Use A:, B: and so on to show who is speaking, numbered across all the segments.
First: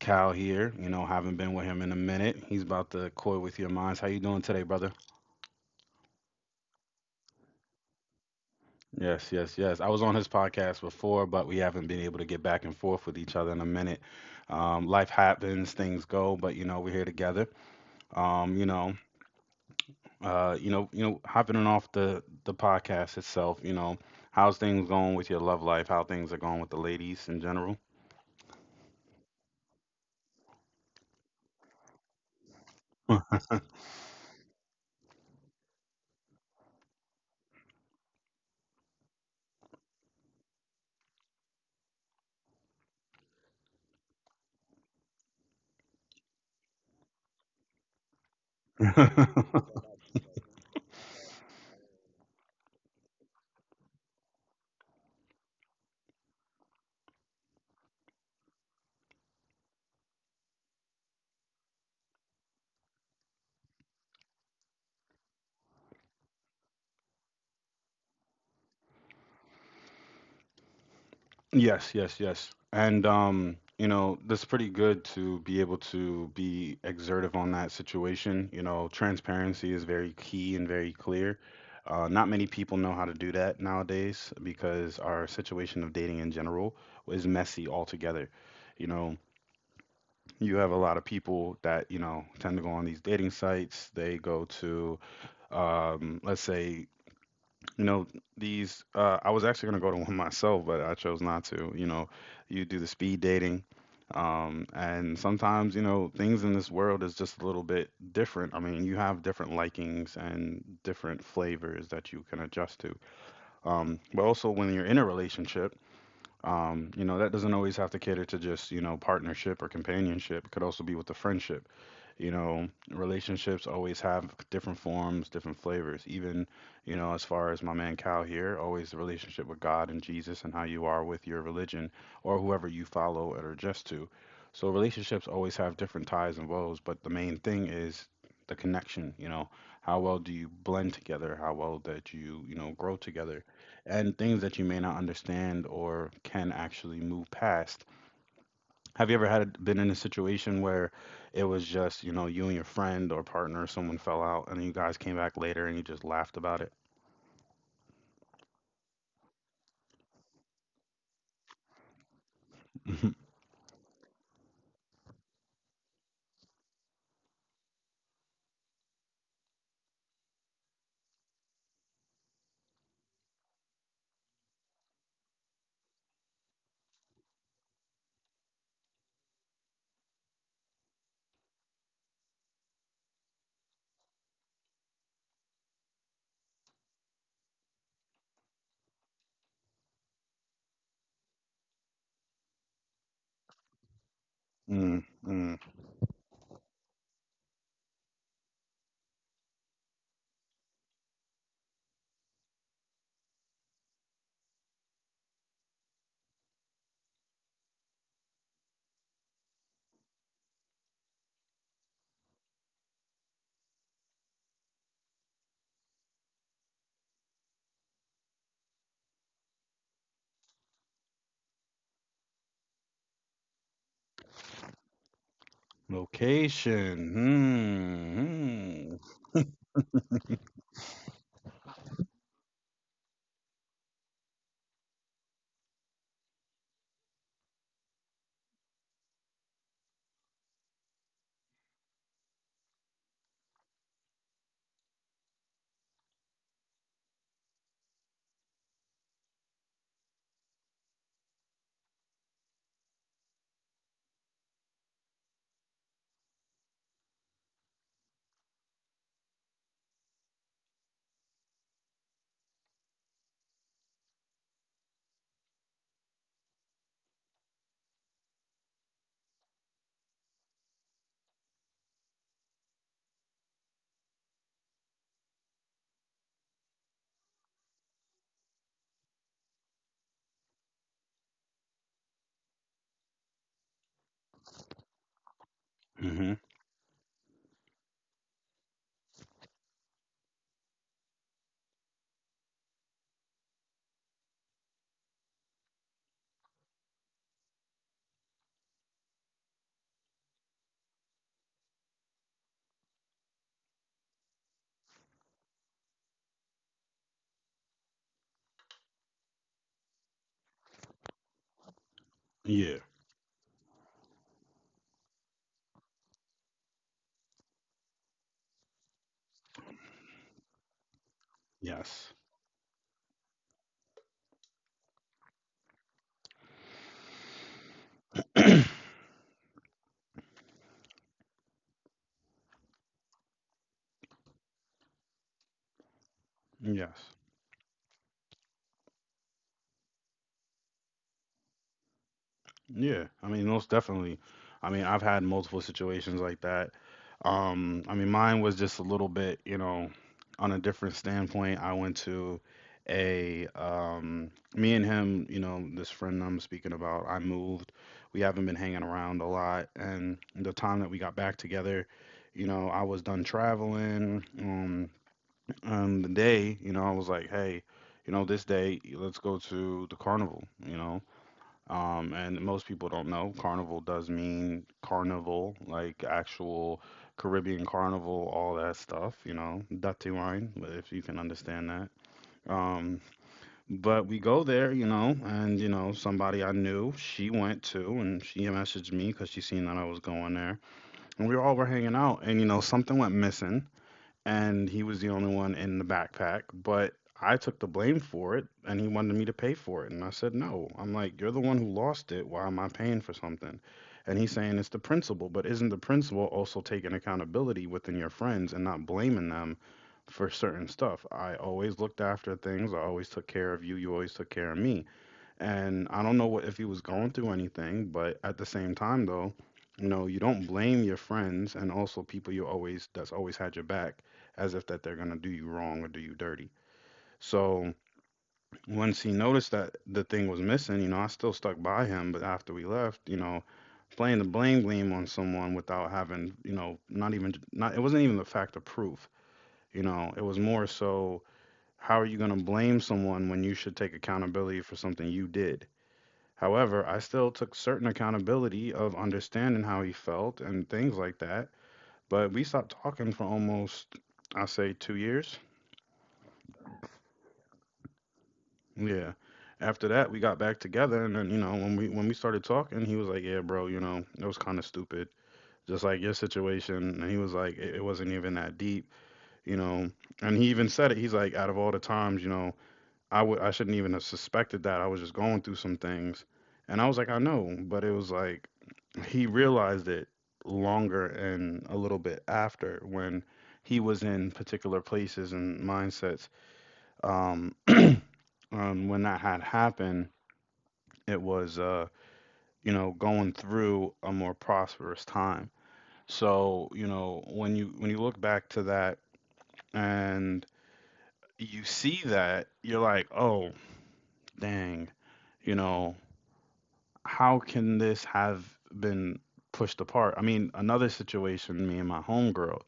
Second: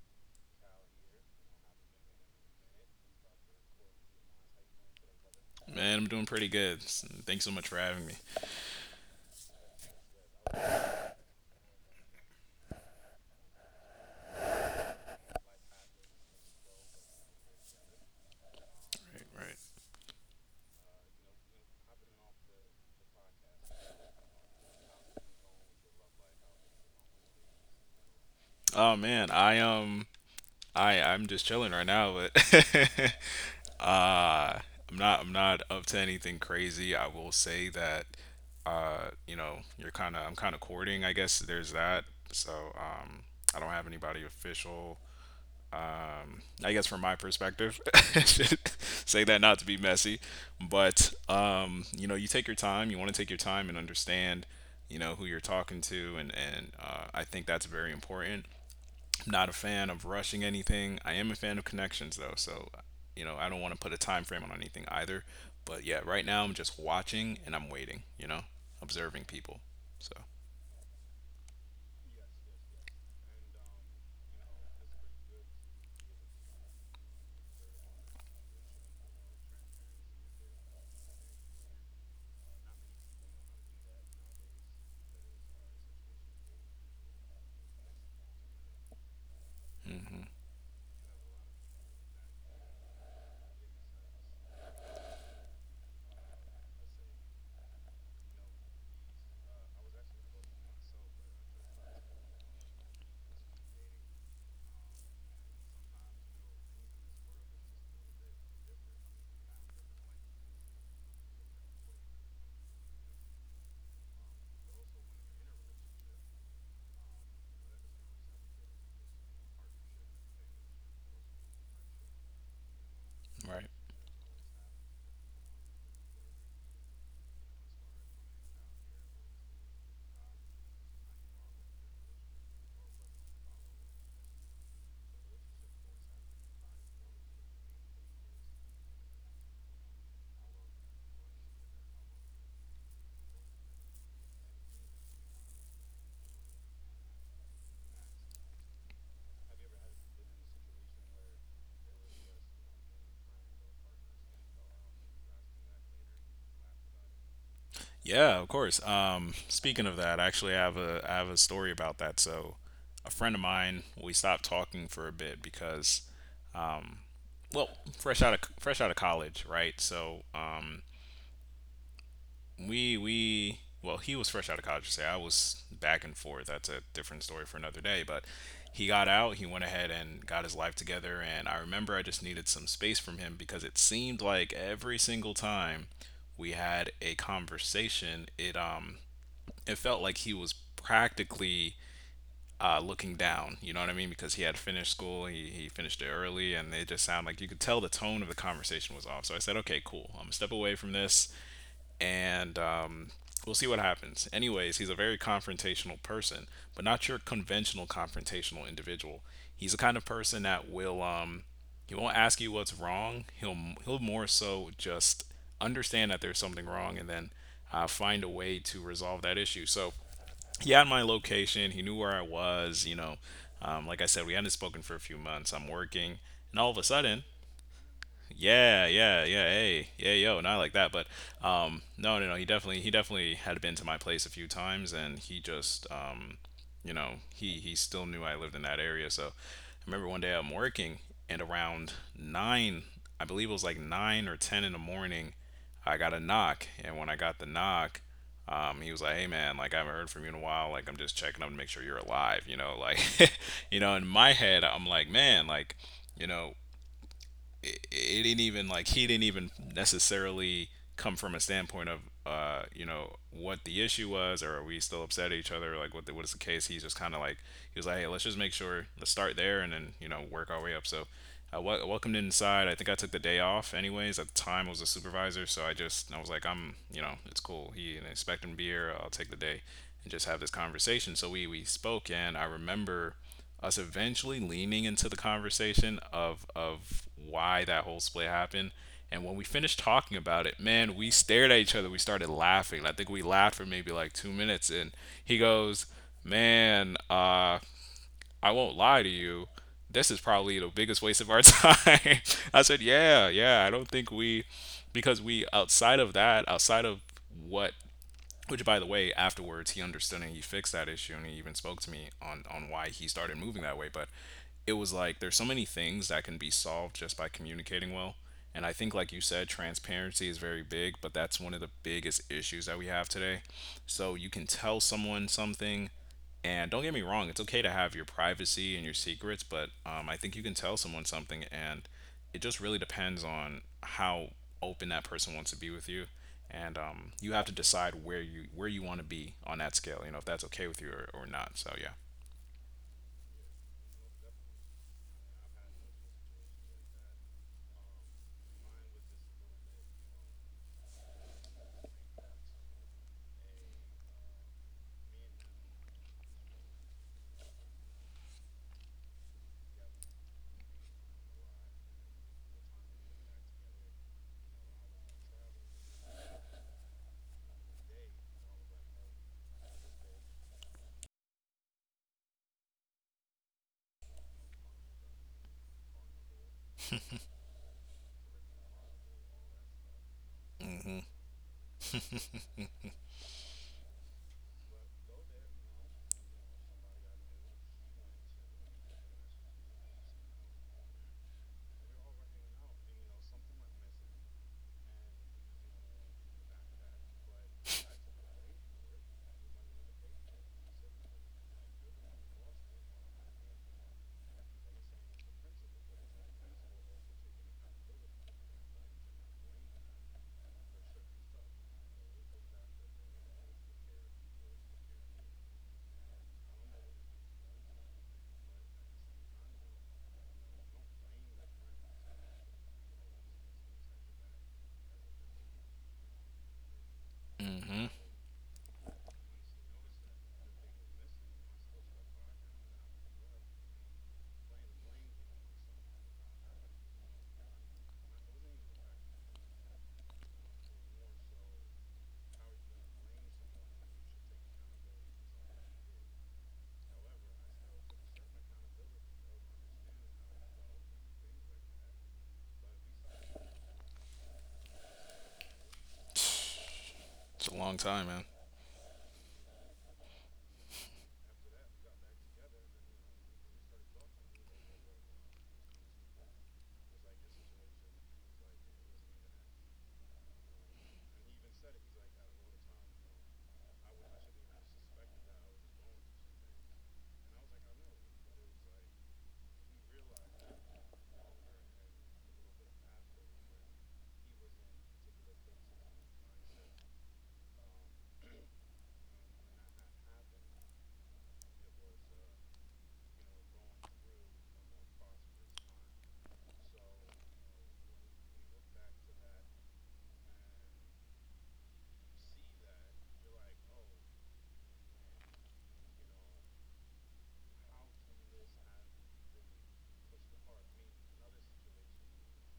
A: Cal here. Haven't been with him in a minute. He's about to coy with your minds. How you doing today, brother?
B: Man, I'm doing pretty good. Thanks so much for having me.
A: Yes, yes, yes. I was on his podcast before, but we haven't been able to get back and forth with each other in a minute. Life happens, things go, but we're here together. Um, you know,
B: Right, right.
A: Hopping on off the podcast itself. How's things going with your love life? How things are going with the ladies in general?
B: Oh man, I I'm just chilling right now, but uh I'm not up to anything crazy. I will say that you know, you're kind of I'm kind of courting, I guess there's that. So, I don't have anybody official I guess from my perspective, say that not to be messy, but you know, you take your time. You want to take your time and understand, you know, who you're talking to, and and I think that's very important. I'm not a fan of rushing anything. I am a fan of connections though, so you know, I don't want to put a time frame on anything either. But yeah, right now I'm just watching and I'm waiting. You know, observing people. So.
A: Yes, yes, yes. And that's pretty good to be able to be exertive on that situation. You know, transparency is very key and very clear. Not many people know how to do that nowadays because our situation of dating in general is messy altogether. You know,
B: Hmm.
A: you have a lot of people that, tend to go on these dating sites. They go to let's say you know, I was actually going to go to one myself, but I chose not to. You do the speed dating. And sometimes, things in this world is just a little bit different. I mean, you have different likings and different flavors that you can adjust to. But also, when you're in a relationship, that doesn't always have to cater to just, partnership or companionship. It could also be with a friendship. You know, relationships
B: Right.
A: always have different forms, different flavors. Even, as far as my man Cal here, always the relationship with God and Jesus and how you are with your religion or whoever you follow or adjust to. So relationships always have different ties and woes, but the main thing is the connection, how well do you blend together? How well that you grow together? And things that you may not understand or can actually move past. Have you ever had been in a situation where it was just, you and your friend or partner, someone fell out, and you guys came back later and you just laughed about it?
B: Yeah, of course. Speaking of that, I actually have a I have a story about that. So, a friend of mine, we stopped talking for a bit because, well, fresh out of college, right? So, we well, he was fresh out of college. Say I was back and forth. That's a different story for another day. But he got out. He went ahead and got his life together. And I remember I just needed some space from him because it seemed like every single time we had a conversation, it it felt like he was practically looking down. You know what I mean? Because he had
A: Mm,
B: finished school,
A: mm.
B: he finished it early, and they just sound like you could tell the tone of the conversation was off. So I said, okay, cool. I'm gonna step away from this, and we'll see what happens. Anyways, he's a very confrontational person, but not your conventional confrontational individual. He's the kind of person that will he won't ask you what's wrong. He'll more so just understand that there's something wrong and then find a way to resolve that issue. So he had my location. He knew where I was. You know, like I said, we hadn't spoken for a few months. I'm working, and all of a
A: Location.
B: sudden, yeah,
A: Hmm.
B: yeah, yeah. Hey,
A: Hmm.
B: yeah, yo, not like that, but no, no, no. He definitely had been to my place a few times, and he just, you know, he still knew I lived in that area. So I remember one day I'm working, and around 9, I believe it was like 9 or 10 in the morning, I got a knock, and when I got the knock, he was like, "Hey man, like I haven't heard from you in a while. Like I'm just checking up to make sure you're alive." You know, like, you know, in my head, I'm like, "Man, like, you know, it didn't even like he didn't even necessarily come from a standpoint of you know what the issue was, or are we still upset at each other, like what what is the case. He's just kind of like he was like, hey, let's just make sure, let's start there, and then you know, work our way up." So I welcomed him inside. I think I took the day off anyways. At the time I was a supervisor, so I was like, I'm, you know, it's cool, he and I expect him to be here, I'll take the day and just have this conversation. So we spoke, and I remember us eventually leaning into the conversation
A: Mhm.
B: of why that whole split happened. And when we finished talking about it, man, we stared at each other. We started laughing. I think we laughed for maybe like 2 minutes. And he goes, "Man, I won't lie to you. This is probably the biggest waste of our time." I said, "Yeah, yeah. I don't think we, because we outside of that, outside of what, which, by the way, afterwards he understood and he fixed that issue, and he even spoke to me on
A: Yeah.
B: why he started moving that way." But it was like there's so many things that can be solved just by communicating well. And I think, like you said, transparency is very big, but that's one of the
A: Yes.
B: biggest issues that we have today. So you can tell someone something, and don't get me wrong, it's okay to have your privacy and your secrets, but I think you can tell someone something, and it just really depends on how open that person wants to be with you, and
A: Yes.
B: you have to decide where you want to be on that scale. You know, if that's okay with you or not. So yeah.
A: Yeah, I mean, most definitely. I mean, I've had multiple situations like that. I mean, mine was just a little bit, on a different standpoint. I went to me and him, this friend I'm speaking about, I moved. We haven't been hanging around a lot. And the time that we got back together, I was done traveling. And the day, I was like, hey, this day, let's go to the carnival, and most people don't know carnival does mean carnival, like actual Caribbean carnival, all that stuff, dirty wine, but if you
B: Hmm.
A: can understand that. Um, but we go there, and somebody I knew, she went too, and she messaged me because she seen that I was going there, and we all were hanging out, and something went missing, and he was the only one in the backpack, but I took the blame for it and he wanted me to pay for it. And I said, no. I'm like, you're the one who lost it. Why am I paying for something? And he's saying it's the principal, but isn't the principal also taking accountability within your friends and not blaming them for certain stuff? I always looked after things. I always took care of you. You always took care of me and I don't know what if he was going through anything, but at the same time though, you don't blame your friends and also people you always that's always had your back as if that they're gonna do you wrong or do you dirty. So
B: Mm-hmm.
A: once he noticed that the thing was missing, I still stuck by him, but after we left, playing the blame game on someone without having, not even not it wasn't even the fact of proof, it was more so how are you gonna blame someone when you should take accountability for something you did? However, I still took certain accountability of understanding how he felt and things like that. But we stopped talking for almost, I say, 2 years.
B: It's a long time,
A: Yeah. After that, we got back together, and then when we started talking, he was like, "Yeah, bro, it was kind of stupid, just like your situation." And he was like, "It wasn't even that deep, you know." And he even said it. He's like, "Out of all the times, I shouldn't even have suspected that. I was just going through some things. And I was like, I know, but it was like he realized it longer and a little bit after when he was in particular places and mindsets. Um, when that had happened, it was going through a more prosperous time. So, when you look back to that and you see that, you're like, oh, dang, you know, how can this have been pushed apart? I mean, another situation, me and my homegirl,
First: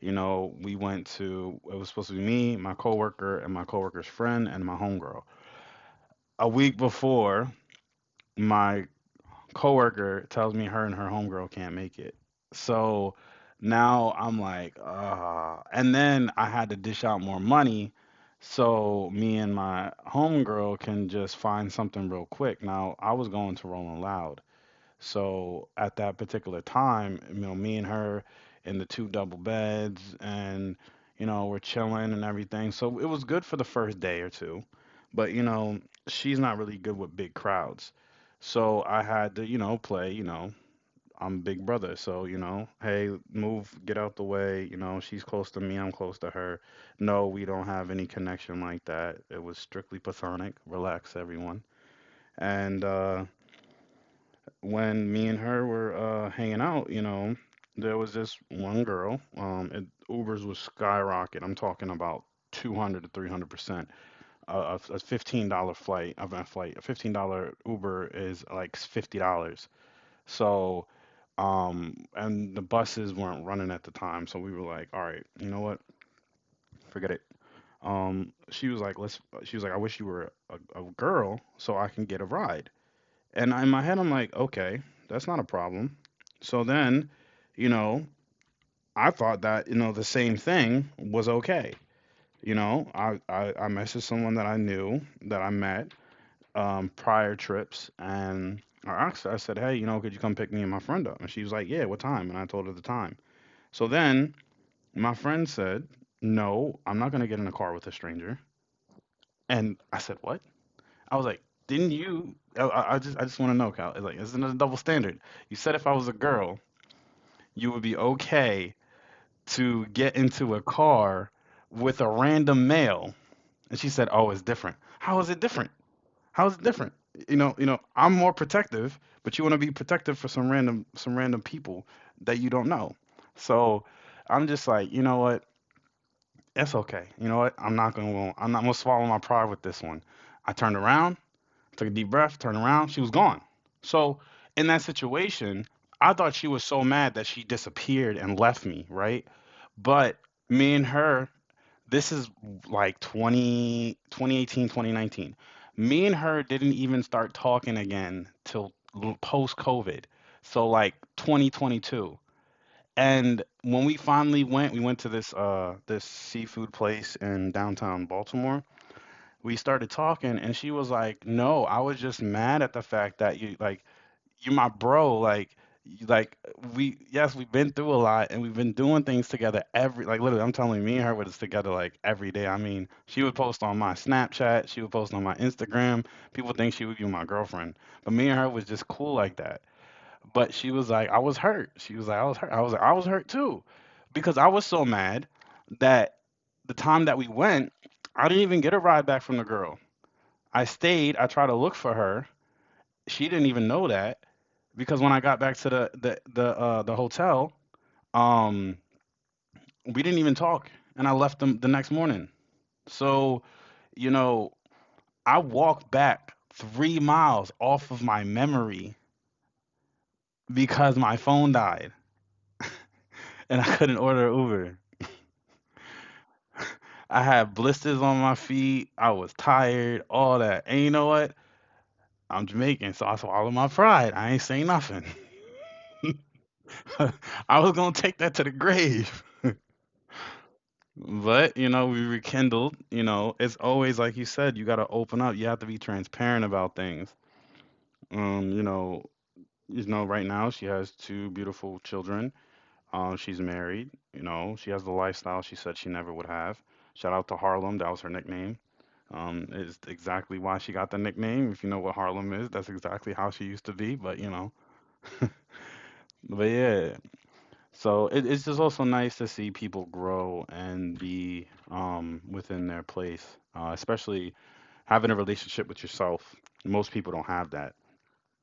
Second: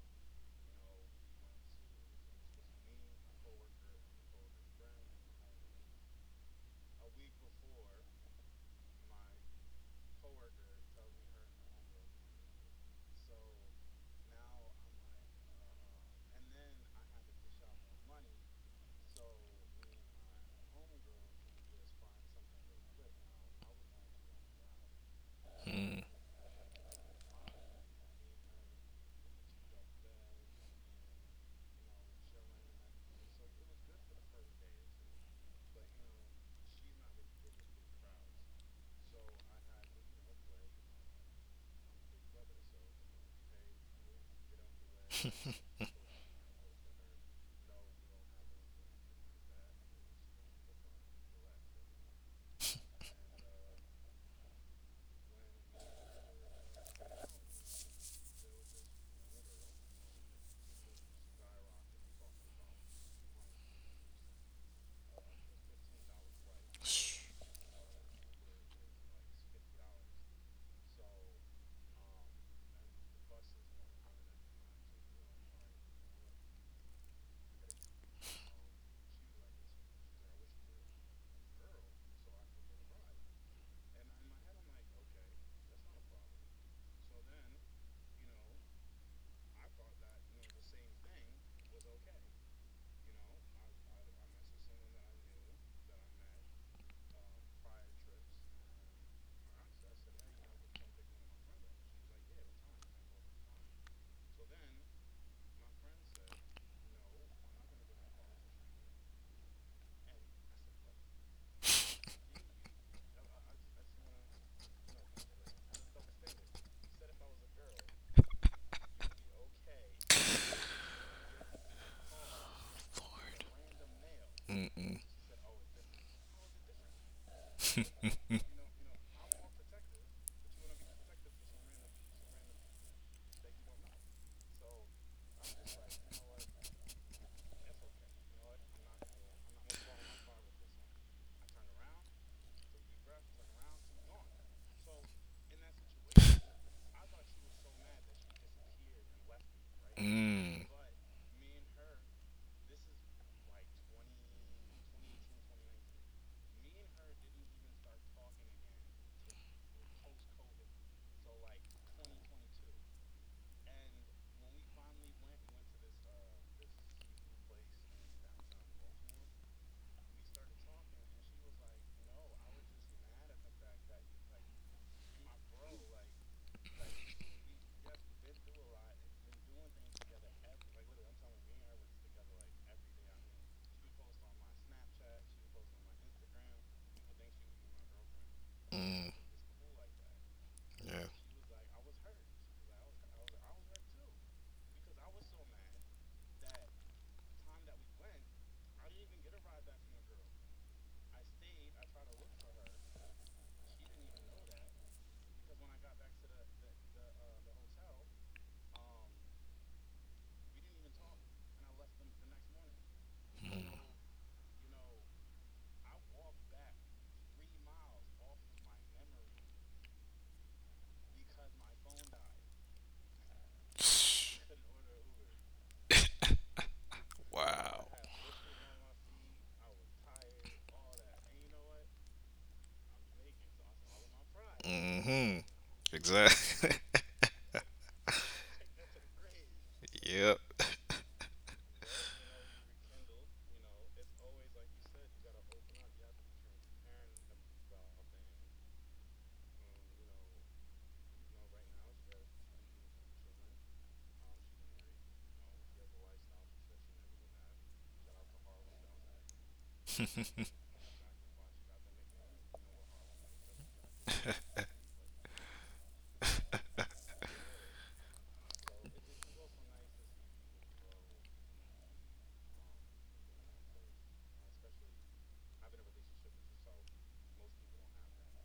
A: it was supposed to be me, my coworker, and my coworker's friend, and my homegirl. A week before, my coworker tells me her and her homegirl can't make it. So now I'm like, ah. And then I had to dish out more money so me and my homegirl can just find something real quick. Now I was going to Rolling Loud so at
B: man.
A: that particular time, me and her in the two double beds and we're chilling and everything. So it was good for the first day or two. But she's not really good with big crowds. So I had to, play, I'm big brother. So, hey, move, get out the way, she's close to me, I'm close to her. No, we don't have any connection like that. It was strictly platonic. Relax, everyone. And when me and her were hanging out, there was this one girl. Ubers was skyrocket. I'm talking about 200 to 300%. A $15 flight of a flight, a $15 Uber is like $50. So, and the buses weren't running at the time, so we were like, all right, you know what, forget it. She was like, let's. She was like, I wish you were a girl so I can get a ride. And in my head, I'm like, okay, that's not a problem. So then, you know, I thought that, the same thing was okay. I messaged someone that I knew that I met prior trips and I asked her, I said, hey, could you come pick me and my friend up? And she was like, yeah, what time? And I told her the time. So then my friend said, no, I'm not going to get in a car with a stranger. And I said, what? I was like, didn't you? I just want to know, Kyle. It's like, isn't it a double standard? You said if I was a girl, you would be okay to get into a car with a random male, and she said, oh, it's different.
B: Mm.
A: How is it different? How is it different? I'm more protective, but you want to be protective for some random people that you don't know. So I'm just like, you know what? It's okay. You know what? I'm not gonna swallow my pride with this one. I turned around, took a deep breath, turned around, she was gone. So in that situation, I thought she was so mad that she disappeared and left me, right? But
B: Mm.
A: me and her, this is like 20, 2018, 2019. Me and her didn't even start talking again till post COVID. So like 2022. And when we finally went, we went to this this seafood place in downtown Baltimore. We started talking and she was like, "No, I was just mad at the fact that you like, you are my bro, like you- like we, yes, we've been through a lot and we've been doing things together every, like, literally, I'm telling you, me and her was together like every day. I mean, she would post on my Snapchat, she would post on my Instagram. People think she would be my girlfriend, but me and her was
B: Mm.
A: just
B: Mm.
A: cool like that." But she was
B: Yeah.
A: like, "I was hurt." She was like, "I was hurt." I was like, "I was hurt too, because I was so mad that the time that we went, I didn't even get a ride back from the girl." I stayed. I tried to look for her. She didn't even know that, because when I got back to the the hotel, um, we didn't even talk, and I left them the next morning. So, you know, I walked back 3 miles off of my memory because my phone died and I couldn't order
B: Mm.
A: Uber. I had
B: Wow.
A: blisters on my feet. I was tired, all that. And you know what? I'm Jamaican, so I swallowed my pride. I ain't saying nothing.
B: Mm-hmm. Exactly.
A: I was gonna take that to the grave.
B: Yep.
A: But, you know, we rekindled. You know, it's always like you said, you got to open up. You have to be transparent about things. You know, right now she has two beautiful children. She's married, you know, she has the lifestyle she said she never would have. Shout out to Harlem, that was her nickname. Is exactly why she got the nickname. If you know what Harlem is, that's exactly how she used to be. But, you know, but yeah. So it's just also nice to see people grow and be within their place, especially having a relationship with yourself. Most people don't have that.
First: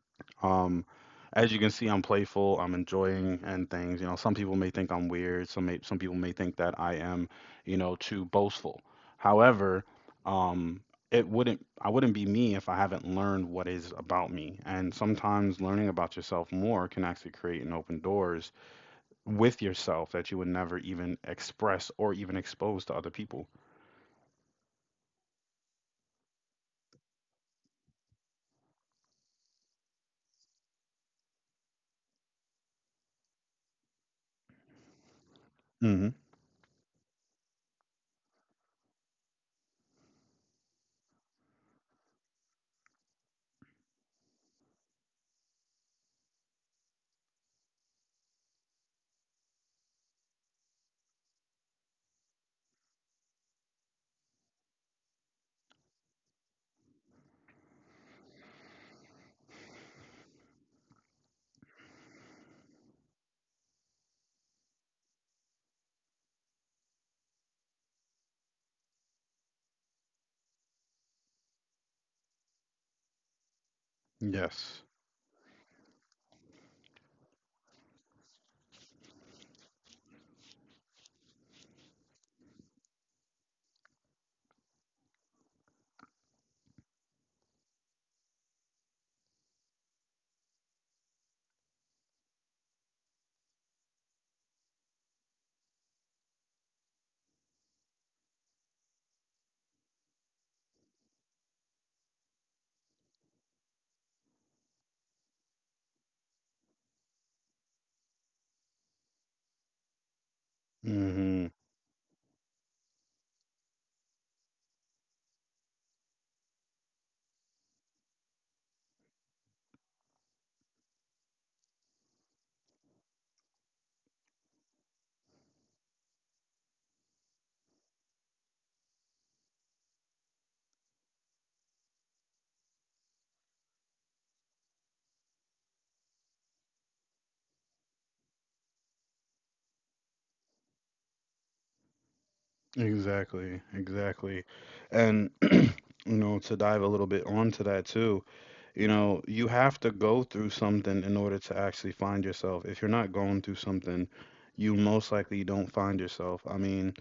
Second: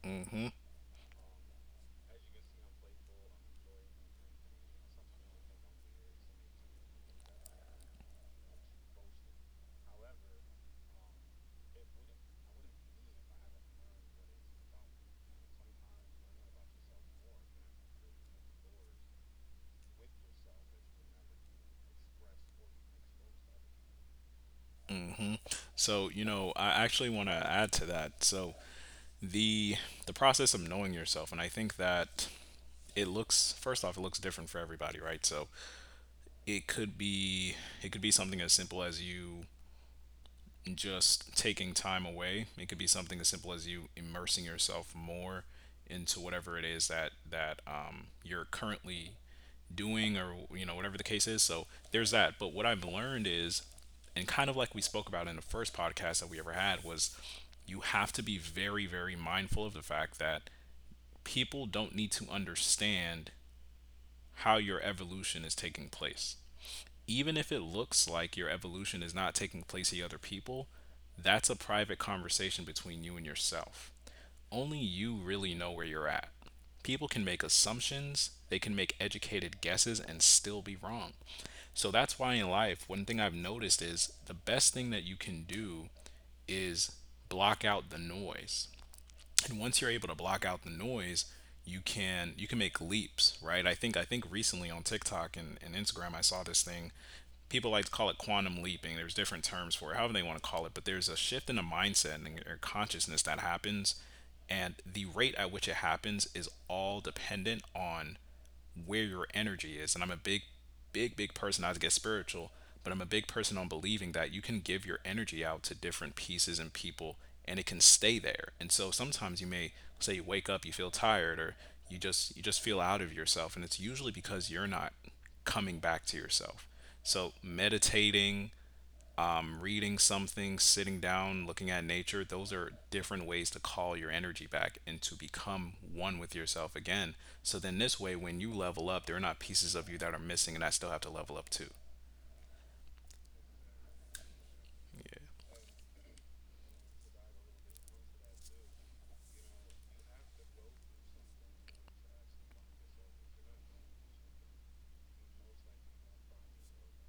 B: Mm-hmm.
A: Um, as you can see, I'm playful. I'm enjoying and things. You know, some people may think I'm weird. Some people may think that I am, you know, too boastful. However, um, it wouldn't I wouldn't be me if I haven't learned what is about me. And sometimes learning about yourself more can actually create and open doors with yourself that you would never even express or even expose to other people.
B: Mm-hmm. So, you know, I actually want to add to that. So, the the process of knowing yourself, and I think that it looks first off, it looks different for everybody, right? So,
A: Hmm.
B: it could be it could be something as simple as you just taking time away. It could be something as simple as you immersing yourself more into whatever it is that you're currently doing, or you know, whatever the case is. So there's that. But what I've learned is, and kind of like we spoke about in the first podcast that we ever had, was you have to be very mindful of the fact that people don't need to understand how your evolution is taking place, even if it looks like your evolution is not taking place in other people, that's a private conversation between you and yourself. Only
A: Yes.
B: you really know where you're at. People can make assumptions, they can make educated guesses and still be wrong. So that's why in life, one thing I've noticed is the best thing that you can do is block out the noise. And once you're able to block out the noise, you can make leaps, right? I think recently on TikTok and Instagram, I saw this thing. People like to call it quantum leaping. There's different terms for it, however they want to call it, but there's a shift in the mindset and your consciousness that happens. And the rate at which it happens is all dependent on where your energy is. And I'm a big, big
A: Hmm.
B: person. I get spiritual, but I'm a big person on believing that you can give your energy out to different pieces and people, and it can stay there. And so sometimes you may say you wake up, you feel tired, or you just feel out of yourself, and it's usually because you're not coming back to yourself. So meditating, reading something, sitting down, looking at nature, those are different ways to call your energy back and to become one with yourself again. So then, this way, when you level up, there are not pieces of you that are missing, and I still have to level up too.
A: Exactly, exactly.
B: Yeah.
A: And, you know, to dive a little bit onto that too, you know, you have to go through something in order to actually find yourself. If you're not going through something, you most likely don't find yourself. I mean,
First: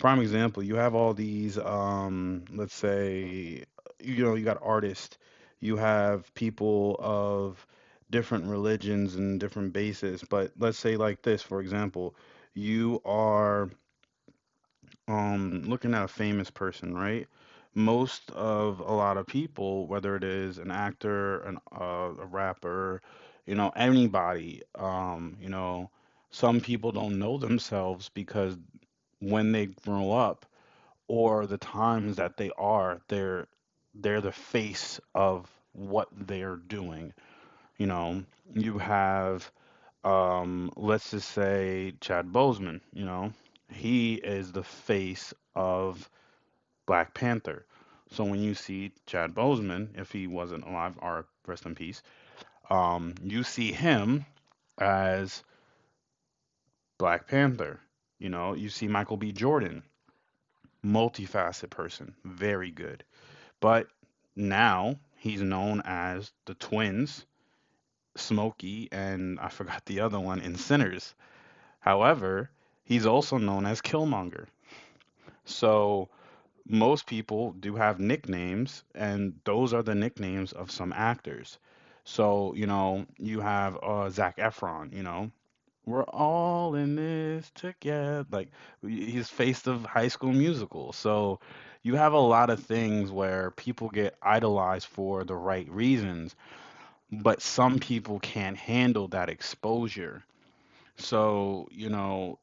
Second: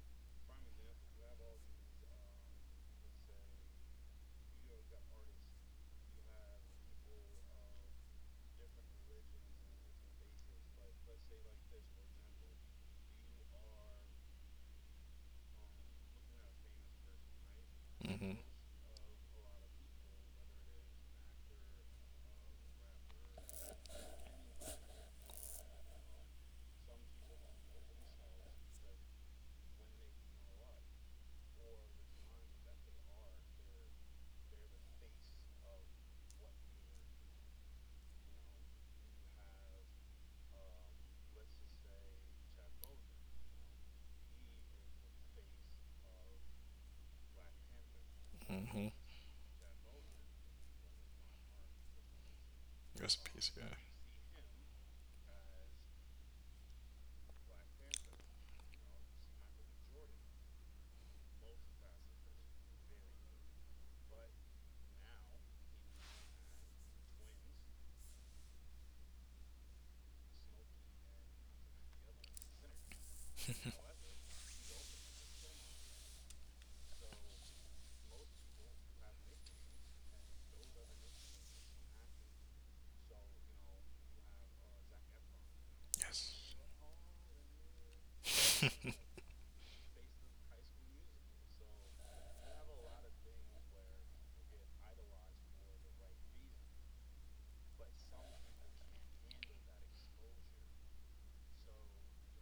A: prime example, you have all these, let's say, you know, you got artists, you have people of different religions and different bases. But let's say like this, for example, you are looking at a famous person, right? Most
B: Mm-hmm.
A: of, a lot of people, whether it is an actor, an a rapper, you know, anybody, you know, some people don't know themselves because when they grow up or the times that they are, they're the face of what they're doing, you know. You have let's just say, Chad Bozeman. You know, he is the face of Black Panther. So when you
B: Mm-hmm.
A: see Chad Bozeman, if he wasn't alive, or rest in peace, you
B: Recipes, yeah.
A: see him as Black Panther. You know, you see Michael B. Jordan, multifaceted person, very good. But now he's known as the twins, Smokey, and I forgot the other one in Sinners. However, he's also known as Killmonger. So most people do have nicknames, and those are the nicknames of some actors. So, you know, you have Zac Efron. You know, we're
B: Yes.
A: all in this together. Like, he's face of High School Musical. So, you have a lot of things where people get idolized for the right reasons, but some people can't handle that exposure. So, you know,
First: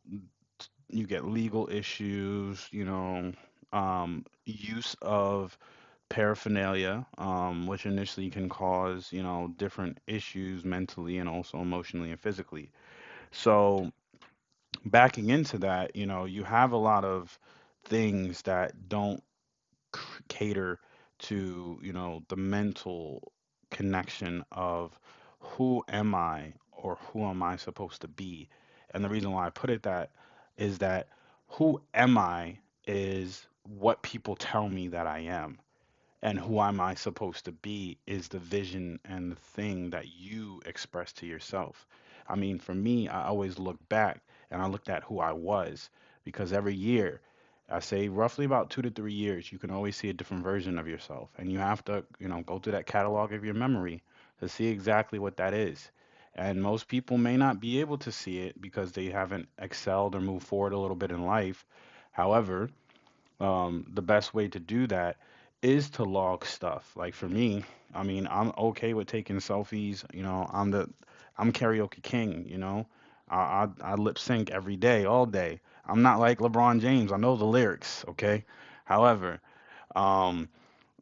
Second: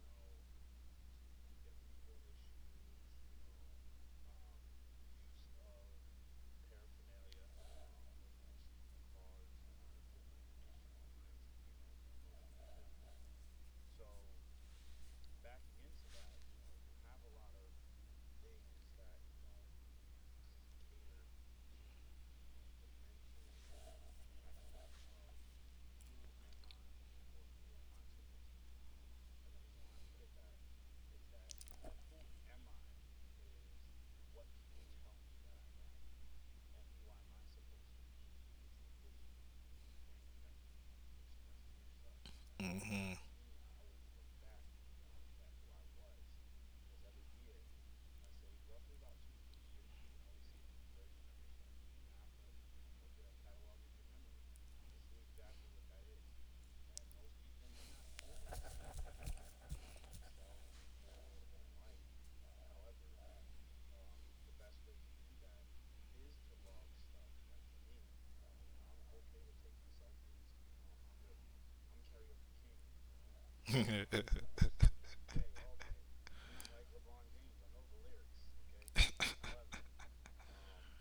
A: you get legal issues, you know, use of paraphernalia, which initially can cause, you know, different issues mentally and also emotionally and physically. So, backing into that, you know, you have a lot of things that don't c- cater to, you know, the mental connection of who am I or who am I supposed to be? And the reason why I put it that is that who am I is what people tell me that I am, and who am I supposed to be is the vision and the thing that you express to yourself. I mean, for me, I always look back and I looked at who I was because every year, I say roughly about 2 to 3 years, you can always see a different version of yourself. And you have to, you know, go through that catalog of your memory to see exactly what that is. And most people may not be able to see it because they haven't excelled or moved forward a little bit in life. However, the best way to do that is to log stuff. Like, for me, I mean, I'm okay with taking selfies. You know, I'm karaoke king. You know, I lip sync every day, all day. I'm not like LeBron James. I know the lyrics. Okay. However, um,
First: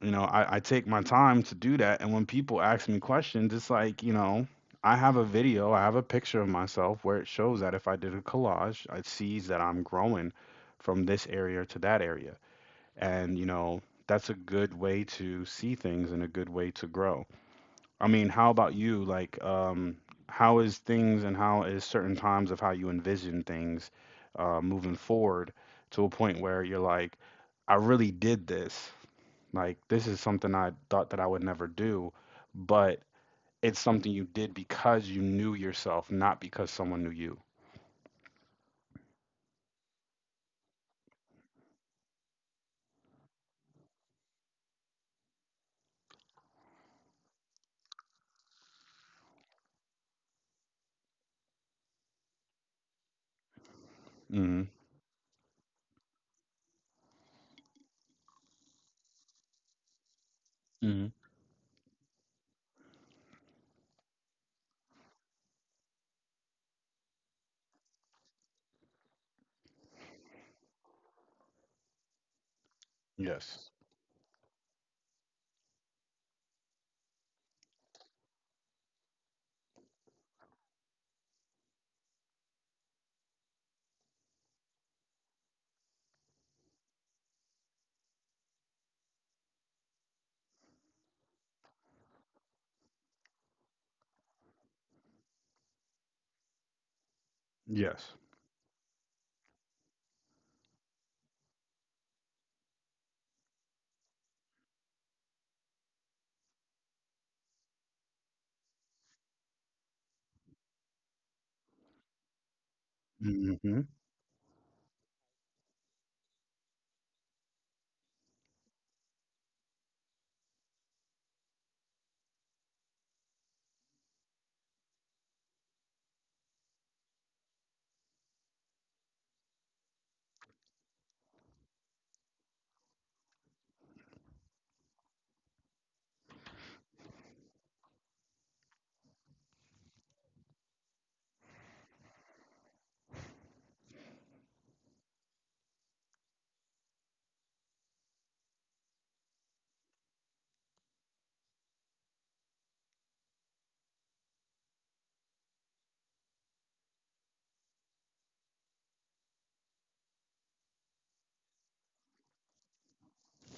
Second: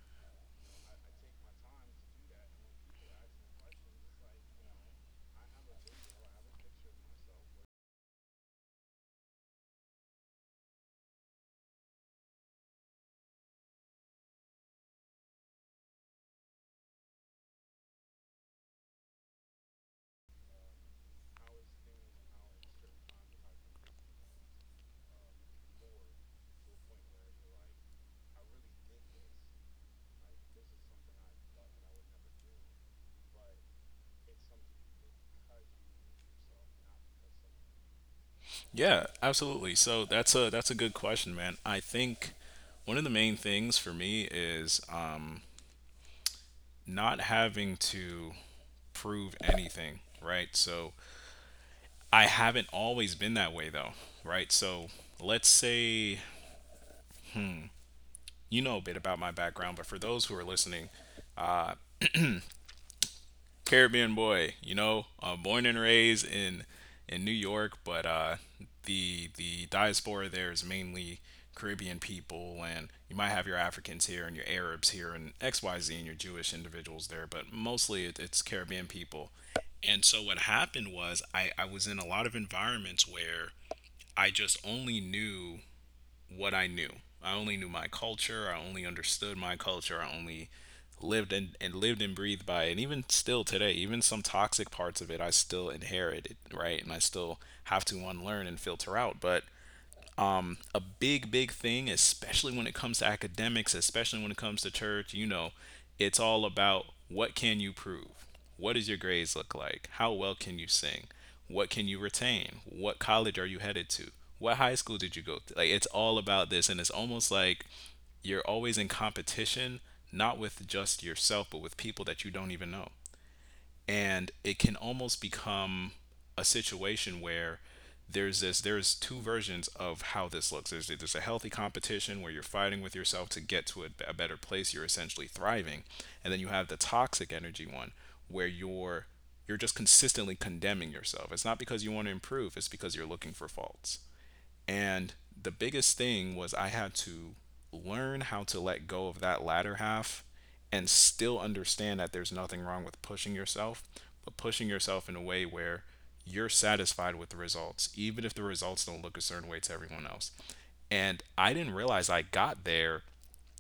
A: you know, I take my time to do that. And when people ask me questions, it's like, you know, I have a video, I have a picture of myself where it shows that if I did a collage, it sees that I'm growing from this area to that area. And, you know, that's a good way to see things and a good way to grow. I mean, how about you? Like, how is things and how is certain times of how you envision things moving forward to a point where you're like, I really did this. Like, this is something I thought that I would never do, but it's something you did because you knew yourself, not because someone knew you.
B: Yeah, absolutely. So that's a good question, man. I think one of the main things for me is not having to prove anything, right? So I haven't always been that way, though, right?
A: Hmm.
B: So let's say you know a bit about my background, but for those who are listening,
A: Hmm.
B: uh, Caribbean boy, you know, born and raised in New York, but the diaspora there is mainly Caribbean people, and you might have your
A: Yes.
B: Africans here and your Arabs here and XYZ and your Jewish individuals there, but mostly it's Caribbean people. And so what happened was I was in a lot of environments where I just only knew what I knew. I only knew my culture. I only understood my culture. I only lived and lived and breathed by it. And even still today, even some toxic parts of it, I still inherit it, right? And I still have
A: Yes.
B: to unlearn and filter out. But a big, big thing, especially when it comes to academics, especially when it comes to church. You know, it's all about what can you prove? What does your grades look like? How well can you sing? What can you retain? What college are you
A: Hmm.
B: headed to? What high school did you go to? Like, it's all about this. And it's almost like you're always in competition, not with just yourself, but with people that you don't even know. And it can almost become a situation where there's two versions of how this looks. There's a healthy competition where you're fighting with yourself to get to a better place. You're essentially thriving. And then you have the toxic energy one where you're just consistently condemning yourself. It's not because you want to improve, it's because you're looking for faults. And the biggest thing was I had to learn how to let go of that latter half and still understand that there's nothing wrong with pushing yourself, but pushing yourself in a way where you're satisfied with the results, even if the results don't look a certain way to everyone else. And I didn't realize I got there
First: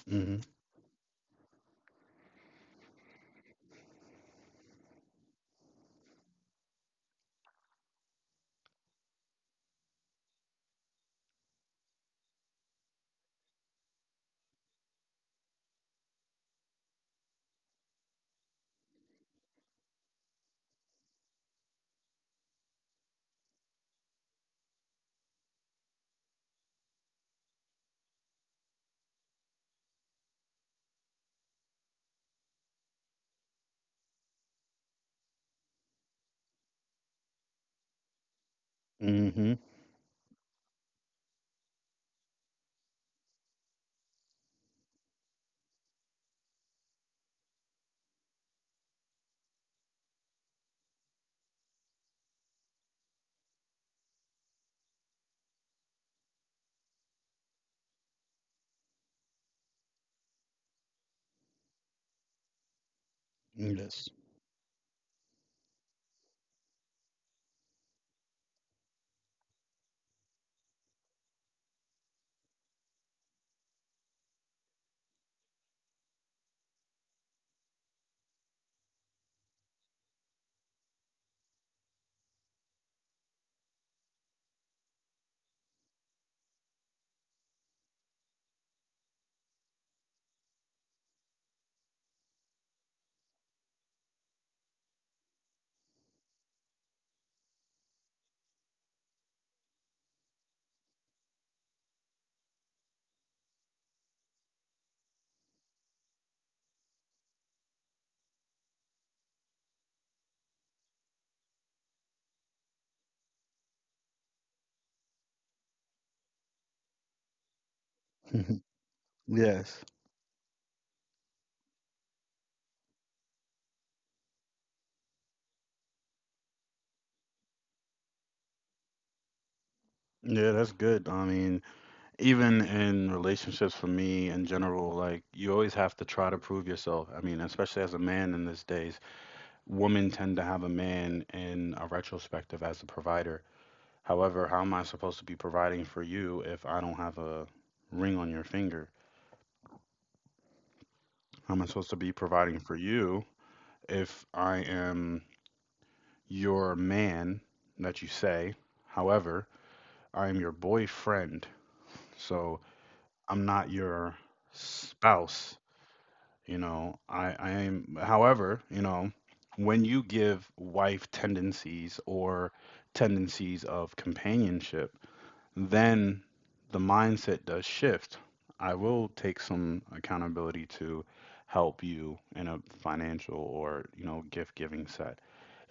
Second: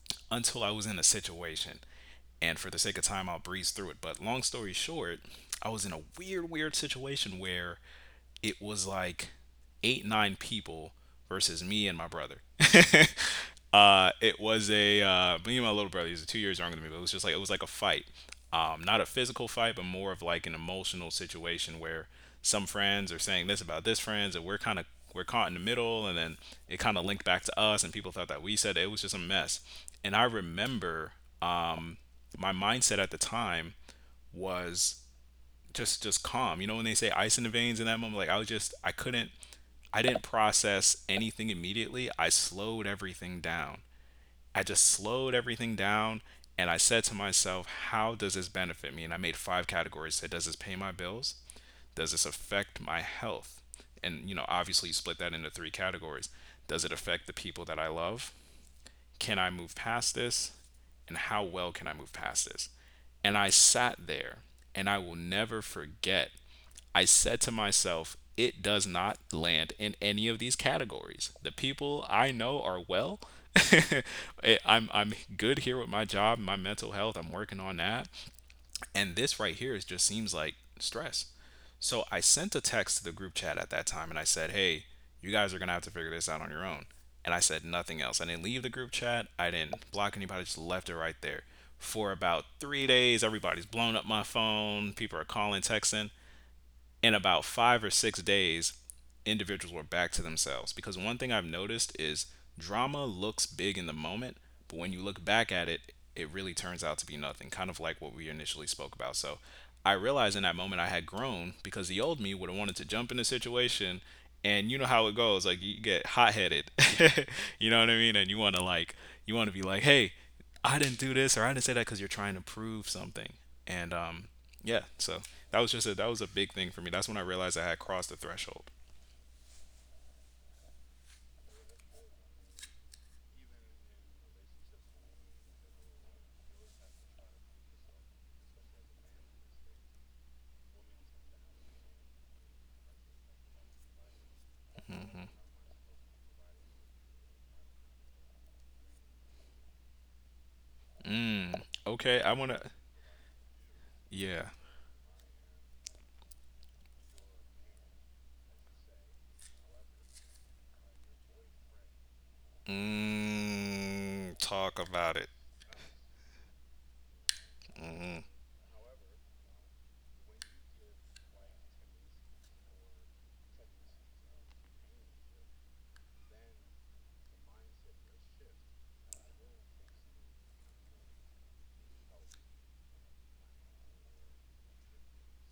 A: Hmm.
B: until I was in a situation, and for the sake of time I'll breeze through it. But long story short, I was in a weird, weird situation where it was like eight, nine people versus me and my brother. It was a Me and my little brother. He's 2 years younger than me, but it was like a fight. Not a physical fight, but more of like an emotional situation where some friends are saying this about this friends, and we're kind of we're caught in the middle, and then it kind of linked back to us, and people thought that we said it. It was just a mess. And I remember um, my mindset at the time was just calm. You know when they say ice in the veins in that moment, like I was just I couldn't
A: Hmm.
B: I didn't process anything immediately. I slowed everything down. I just slowed everything down and I said to myself, how does this benefit me? And I made five categories. I said, does this pay my bills? Does this affect my health? And you know, obviously you split that into three categories. Does it affect the people that I love? Can I move past this? And how well can I move past this? And I
A: Yes.
B: sat there and I will never forget. I said to myself, it does not land in any of these categories. The people I know are well. I'm good here with my job, my mental health. I'm working on that. And this right here is just seems like stress. So I sent a text to the group chat at that time and I said, hey, you guys are going to have to figure this out on your own. And I said nothing else. I didn't leave the group chat. I didn't block anybody. Just left it right there. For about 3 days, everybody's blown up my phone. People are calling, texting in about 5 or 6 days, individuals were back to themselves. Because one thing I've noticed is drama looks big in the moment, but when you look back at it, it really turns out to be nothing, kind of like what we initially spoke about. So I realized in that moment I had grown because the old me would have wanted to jump in the situation. And you know how it goes. Like, you get hot headed. You know what I mean? And you
A: Yes.
B: want to be like, hey, I didn't do this or I didn't say that because you're trying to prove something. And yeah, so that was just a that was a big thing for me. That's when I realized I had crossed the threshold.
A: Yeah, that's good. I mean, even in relationships for me in general, like, you always have to try to prove yourself. I mean, especially as a man in these days, women tend to have a man in a retrospective as a provider. However, how am I supposed to be
B: Mm-hmm.
A: providing for you if I don't have a ring on your finger? How am I supposed
B: mm,
A: to be providing
B: okay, I
A: for
B: want to.
A: you if I
B: Yeah.
A: am your man that you say? However, I am your boyfriend. So I'm not your
B: Talk
A: spouse,
B: about it.
A: you know. I am,
B: Mm.
A: however, you know, when you give wife tendencies or tendencies of companionship, then the mindset does shift. I will take some accountability to help you in a financial or, you know, gift-giving set.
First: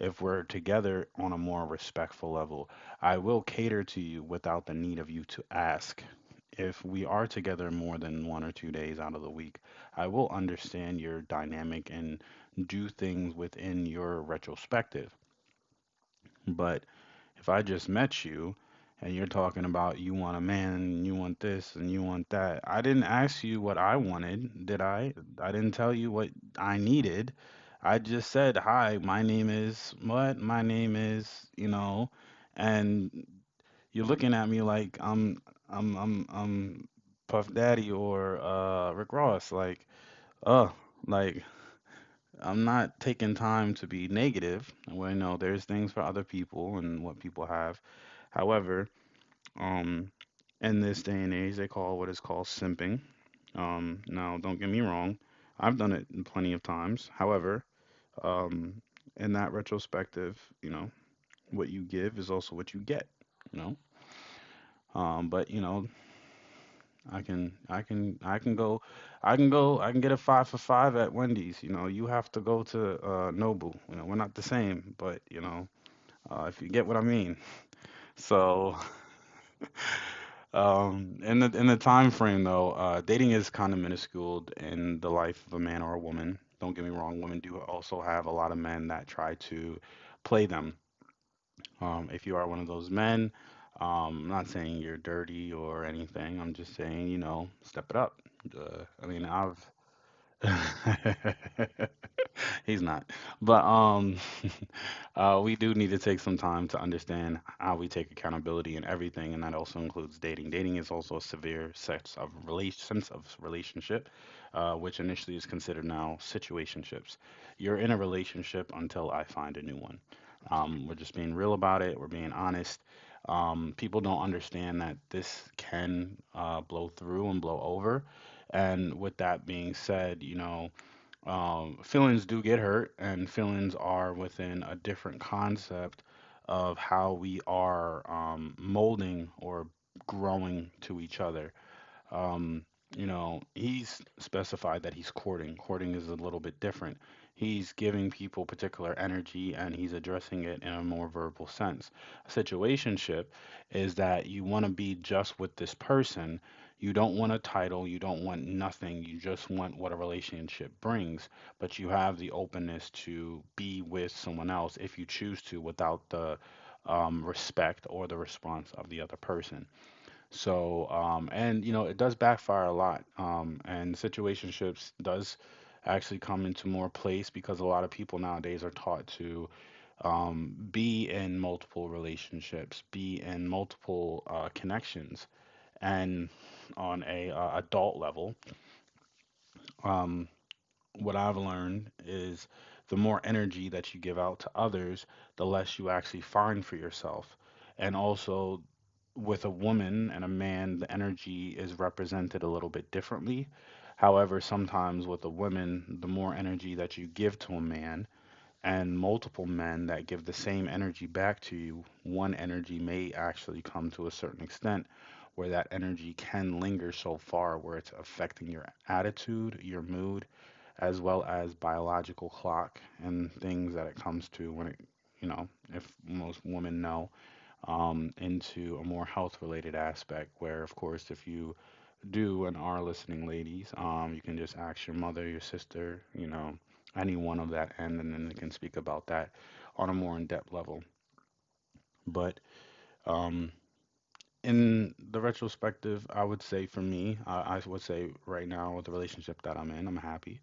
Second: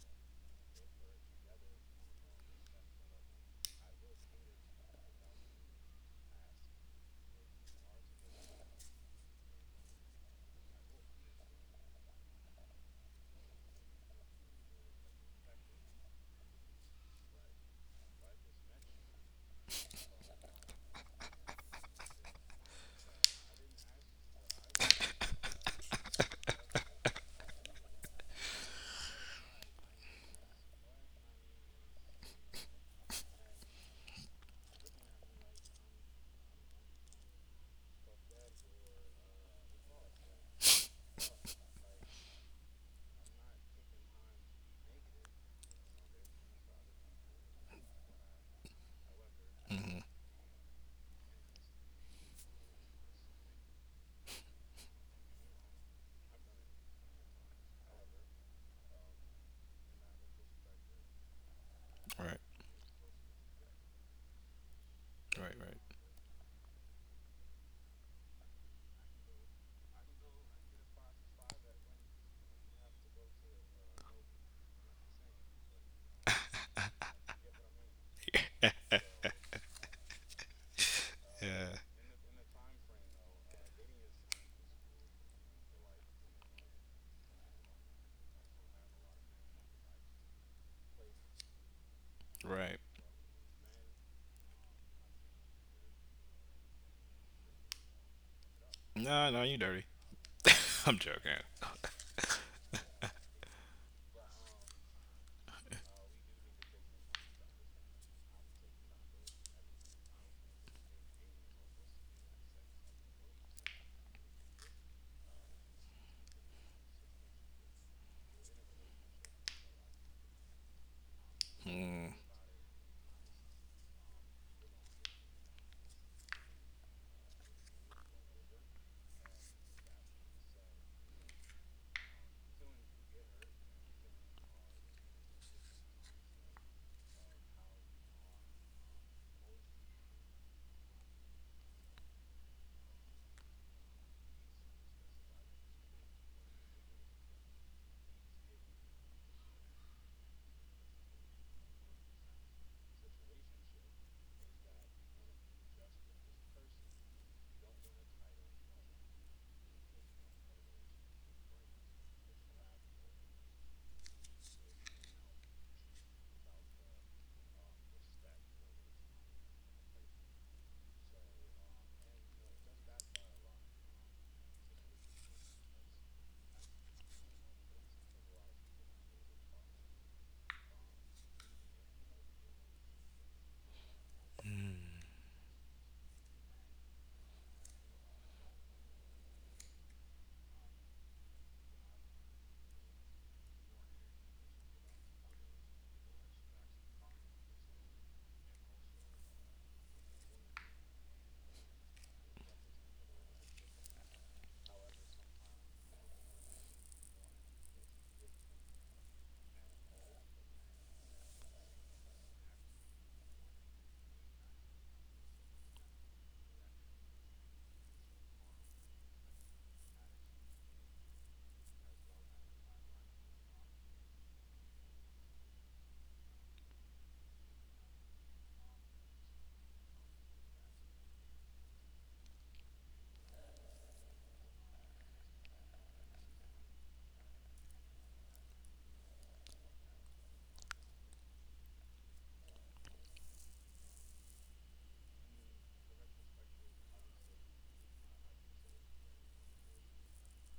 A: If we're together on a more respectful level, I will cater to you without the need of you to ask. If we are together more than 1 or 2 days out of the week, I will understand your dynamic and do things within your retrospective. But if I just met you and you're talking about you want a man and you want this and you want that, I didn't ask you what I wanted, did I? I didn't tell you what I needed. I just said, "Hi, my name is what? My name is, you know." And you're looking at me like I'm I'm Puff Daddy or Rick Ross, "Uh, like I'm not taking time to be negative." Well, you know, there's things for other people and what people have. However,
B: Mm-hmm.
A: um, in this day and age, they call what is called simping. Now, don't get me wrong, I've done it plenty of times. However, um, in that retrospective, you know, what you give is
B: Right,
A: also what you get. You know, but you
B: right,
A: know, I can go, I can get a five for five at Wendy's. You know, you have to go to Nobu. You know, we're not the same, but you know, if you get what I mean. So,
B: right.
A: in the
B: Yeah.
A: time frame though, dating is kind of minuscule in the life of a man or a woman. Don't get me wrong, women do also have a lot of men that try to play them. Um, if you are one of
B: Right.
A: those men, um, I'm not saying you're dirty or anything. I'm just saying, you know, step it up. I mean,
B: No, no, you
A: I've
B: dirty. I'm joking.
A: he's not. But we do need to take some time to understand how we take accountability in everything, and that also includes dating. Dating is also a severe sense of sense of relationship, uh, which initially is considered now situationships. You're in a relationship until I find a new one. Um, we're just being real about it. We're
B: Mm.
A: being honest. Um, people don't understand that this can blow through and blow over. And with that being said, you know, feelings do get hurt, and feelings are within a different concept of how we are molding or growing to each other. Um, you know, he's specified that he's courting. Courting is a little bit different. He's giving people particular energy and he's addressing it in a more verbal sense. A situationship is that you want to be just with this person. You don't want a title, you don't want nothing, you just want what a relationship brings, but you have the openness to be with someone else if you choose to without the respect or the response of the other person. So, and you know, it does backfire a lot. And situationships does actually come into more place because a lot of people nowadays are taught to be in multiple relationships, be in multiple
B: Hmm.
A: connections, and on a adult level, um, what I've learned is the more energy that you give out to others, the less you actually find for yourself. And also, with a woman and a man, the energy is represented a little bit differently. However, sometimes with a woman, the more energy that you give to a man and multiple men that give the same energy back to you, one energy may actually come to a certain extent where that energy can linger so far where it's affecting your attitude, your mood, as well as biological clock and things that it comes to when it, you know, if most women know into a more health related aspect where of course if you do and are listening, ladies, you can just ask your mother, your sister, you know, anyone of that end, and then they can speak about that on a more in-depth level. But um, in the retrospective, I would say for me, I would say right now with the relationship that I'm in, I'm happy.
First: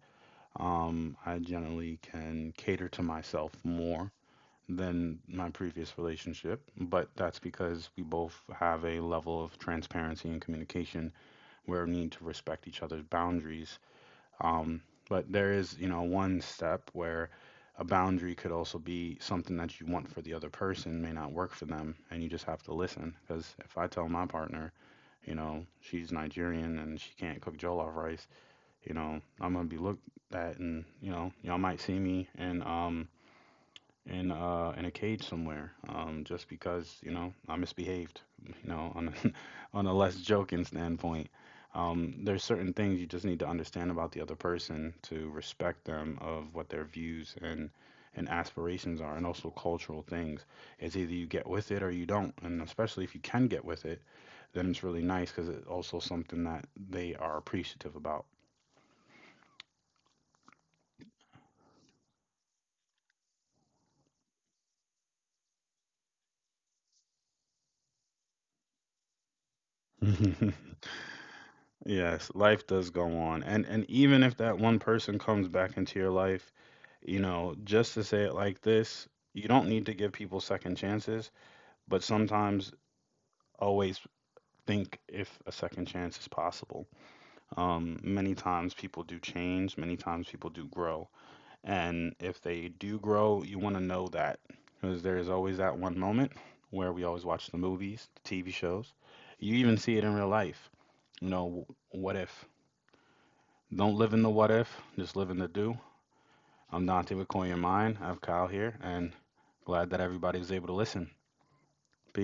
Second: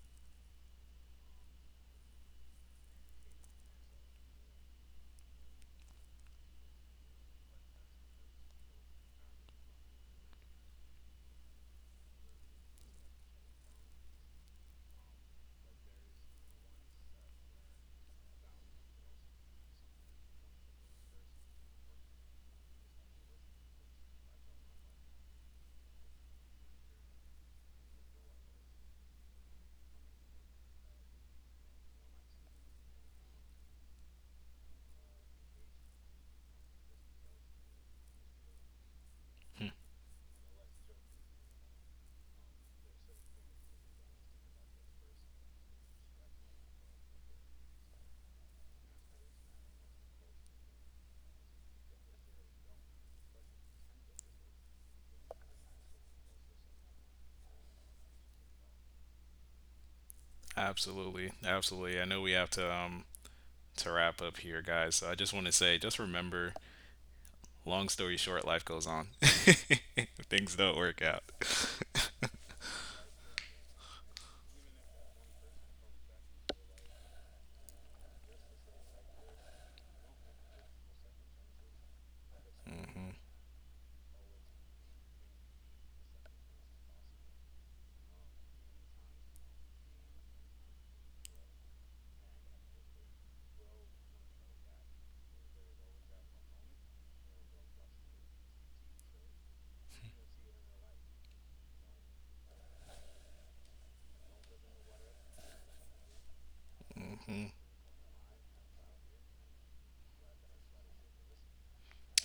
A: I generally can cater to myself more than my previous relationship, but that's because we both have a level of transparency and communication where we need to respect each other's boundaries. Um, but there is, one step where a boundary could also be something that you want for the other person may not work for them, and you just have to listen. Because if I tell my partner, you know, she's Nigerian and she can't cook jollof rice, you know, I'm gonna be looked at, and you know, y'all might see me and in a cage somewhere just because, you know, I misbehaved, on a, on a less joking standpoint. There's certain things you just need to understand about the other person, to respect them of what their views and aspirations are, and also cultural things. It's either you get with it or you don't, and especially if you can get with it, then it's really nice because it's also something that they are appreciative about.
B: Absolutely, absolutely. I know we have to wrap up here, guys. So I just want to say, just remember long story short, life goes on. Things don't work out.
A: Yes, life does go on. And even if that one person comes back into your life, you know, just to say it like this, you don't need to give people second chances, but sometimes
B: Hmm.
A: always think if a second chance is possible. Many times people do change, many times people do grow. And if they do grow, you want to know that, because there's always that one moment where we always watch the movies, the TV shows. You even see it in real life. You know, what if? Don't live in the what if, just live in the do. I'm Dante with
B: Hmm.
A: Coin Your Mind. I have Kyle here, and glad that everybody was able to listen.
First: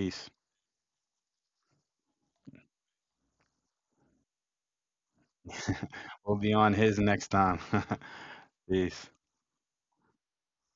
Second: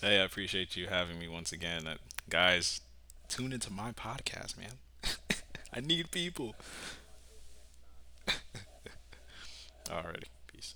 B: Hey, I appreciate you having me once again. Guys, tune into my podcast, man. I need
A: We'll be
B: people.
A: on his next time. Peace.
B: Alrighty. Peace.